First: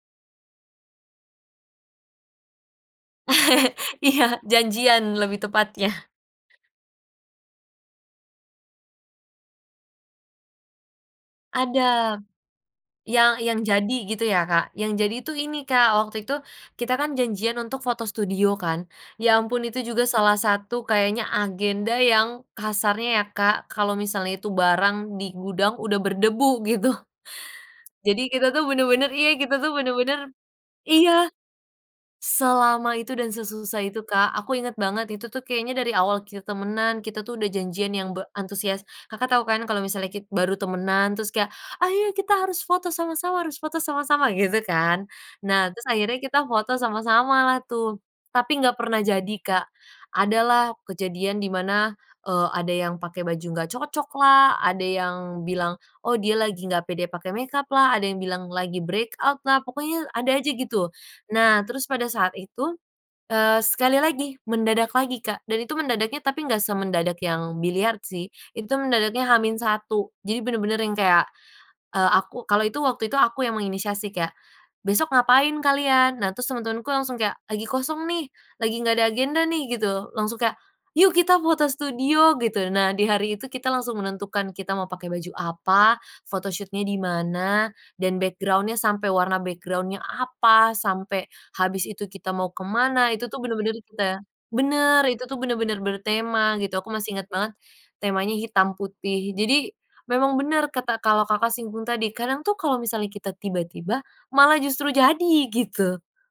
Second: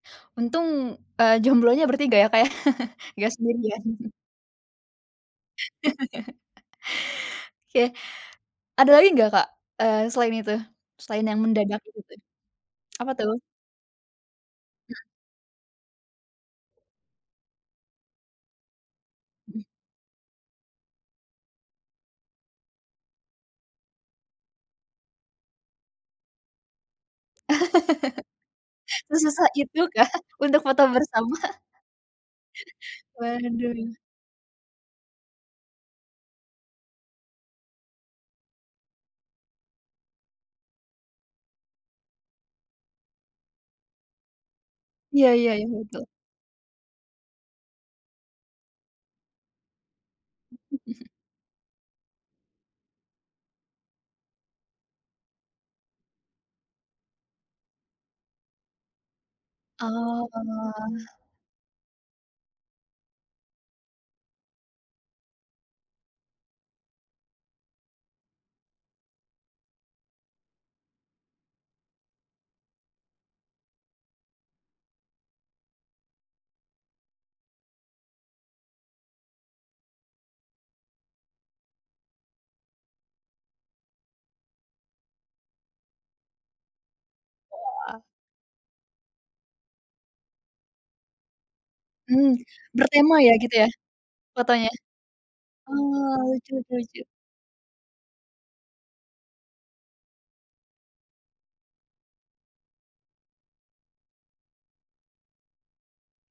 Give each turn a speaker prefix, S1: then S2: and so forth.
S1: Untung, eee, jomblonya bertiga, ya, Kak, ya. Enggak sendirian.
S2: Iya, janjian lebih tepatnya.
S1: Oke. Ada lagi enggak, Kak, eee, selain itu? Selain yang mendadak itu,
S2: Ada.
S1: tuh. Apa,
S2: Yang
S1: tuh?
S2: yang jadi, gitu ya, Kak. Yang
S1: Heeh.
S2: jadi itu, ini, Kak. Waktu itu, kita kan janjian untuk foto studio, kan. Ya
S1: Mhm.
S2: ampun itu juga salah satu kayaknya agenda, yang kasarnya, ya, Kak, kalau misalnya itu barang di gudang, udah berdebu, gitu. Jadi, kita tuh benar-benar, iya,
S1: Sesusah
S2: kita tuh
S1: itu kah
S2: benar-benar
S1: untuk foto
S2: Iya.
S1: bersama?
S2: Selama itu dan sesusah
S1: Waduh.
S2: itu, Kak. Aku ingat banget itu tuh kayaknya dari awal kita temanan, kita tuh udah janjian yang be antusias. Kakak tahu, kan, kalau misalnya ki baru temanan, terus kayak, "Ayo, kita harus foto sama-sama harus foto sama-sama" gitu, kan.
S1: Iya iya iya,
S2: Nah, terus
S1: betul.
S2: akhirnya kita foto sama-samalah tuh, tapi enggak pernah jadi, Kak. Ada lah kejadian di mana, eee, ada yang pakai baju enggak cocoklah, ada yang bilang, oh, dia lagi enggak pede pakai makeuplah, ada yang bilang lagi breakout-lah, pokoknya
S1: Oh.
S2: ada aja, gitu. Nah, terus pada saat itu, eee, sekali lagi, mendadak lagi, Kak, dan itu mendadaknya, tapi enggak semendadak yang biliard, sih. Itu mendadaknya H-1, jadi bener-bener yang kayak, eee, aku, kalau itu waktu itu aku yang menginisiasi kayak, "Besok ngapain kalian?" Nah, terus teman-temanku langsung kayak, "Lagi kosong, nih, lagi enggak ada agenda, nih" gitu. Langsung kayak, "yuk, kita foto studio" Gitu. Nah, di hari itu kita langsung menentukan kita mau pakai baju apa, photoshoot-nya di mana
S1: Wah.
S2: dan background-nya sampai warna background-nya apa, sampai habis itu, kita
S1: Mmm,
S2: mau ke mana,
S1: bertema,
S2: itu
S1: ya,
S2: tuh
S1: gitu, ya,
S2: benar-benar kita
S1: fotonya?
S2: benar, itu tuh benar-benar
S1: Oh, lucu
S2: bertema,
S1: lucu
S2: gitu. Aku
S1: lucu.
S2: masih ingat banget, temanya hitam putih jadi, memang benar kata, kalau Kakak simpulin tadi, kadang tuh kalau misalnya kita tiba-tiba, malah justru jadi, gitu.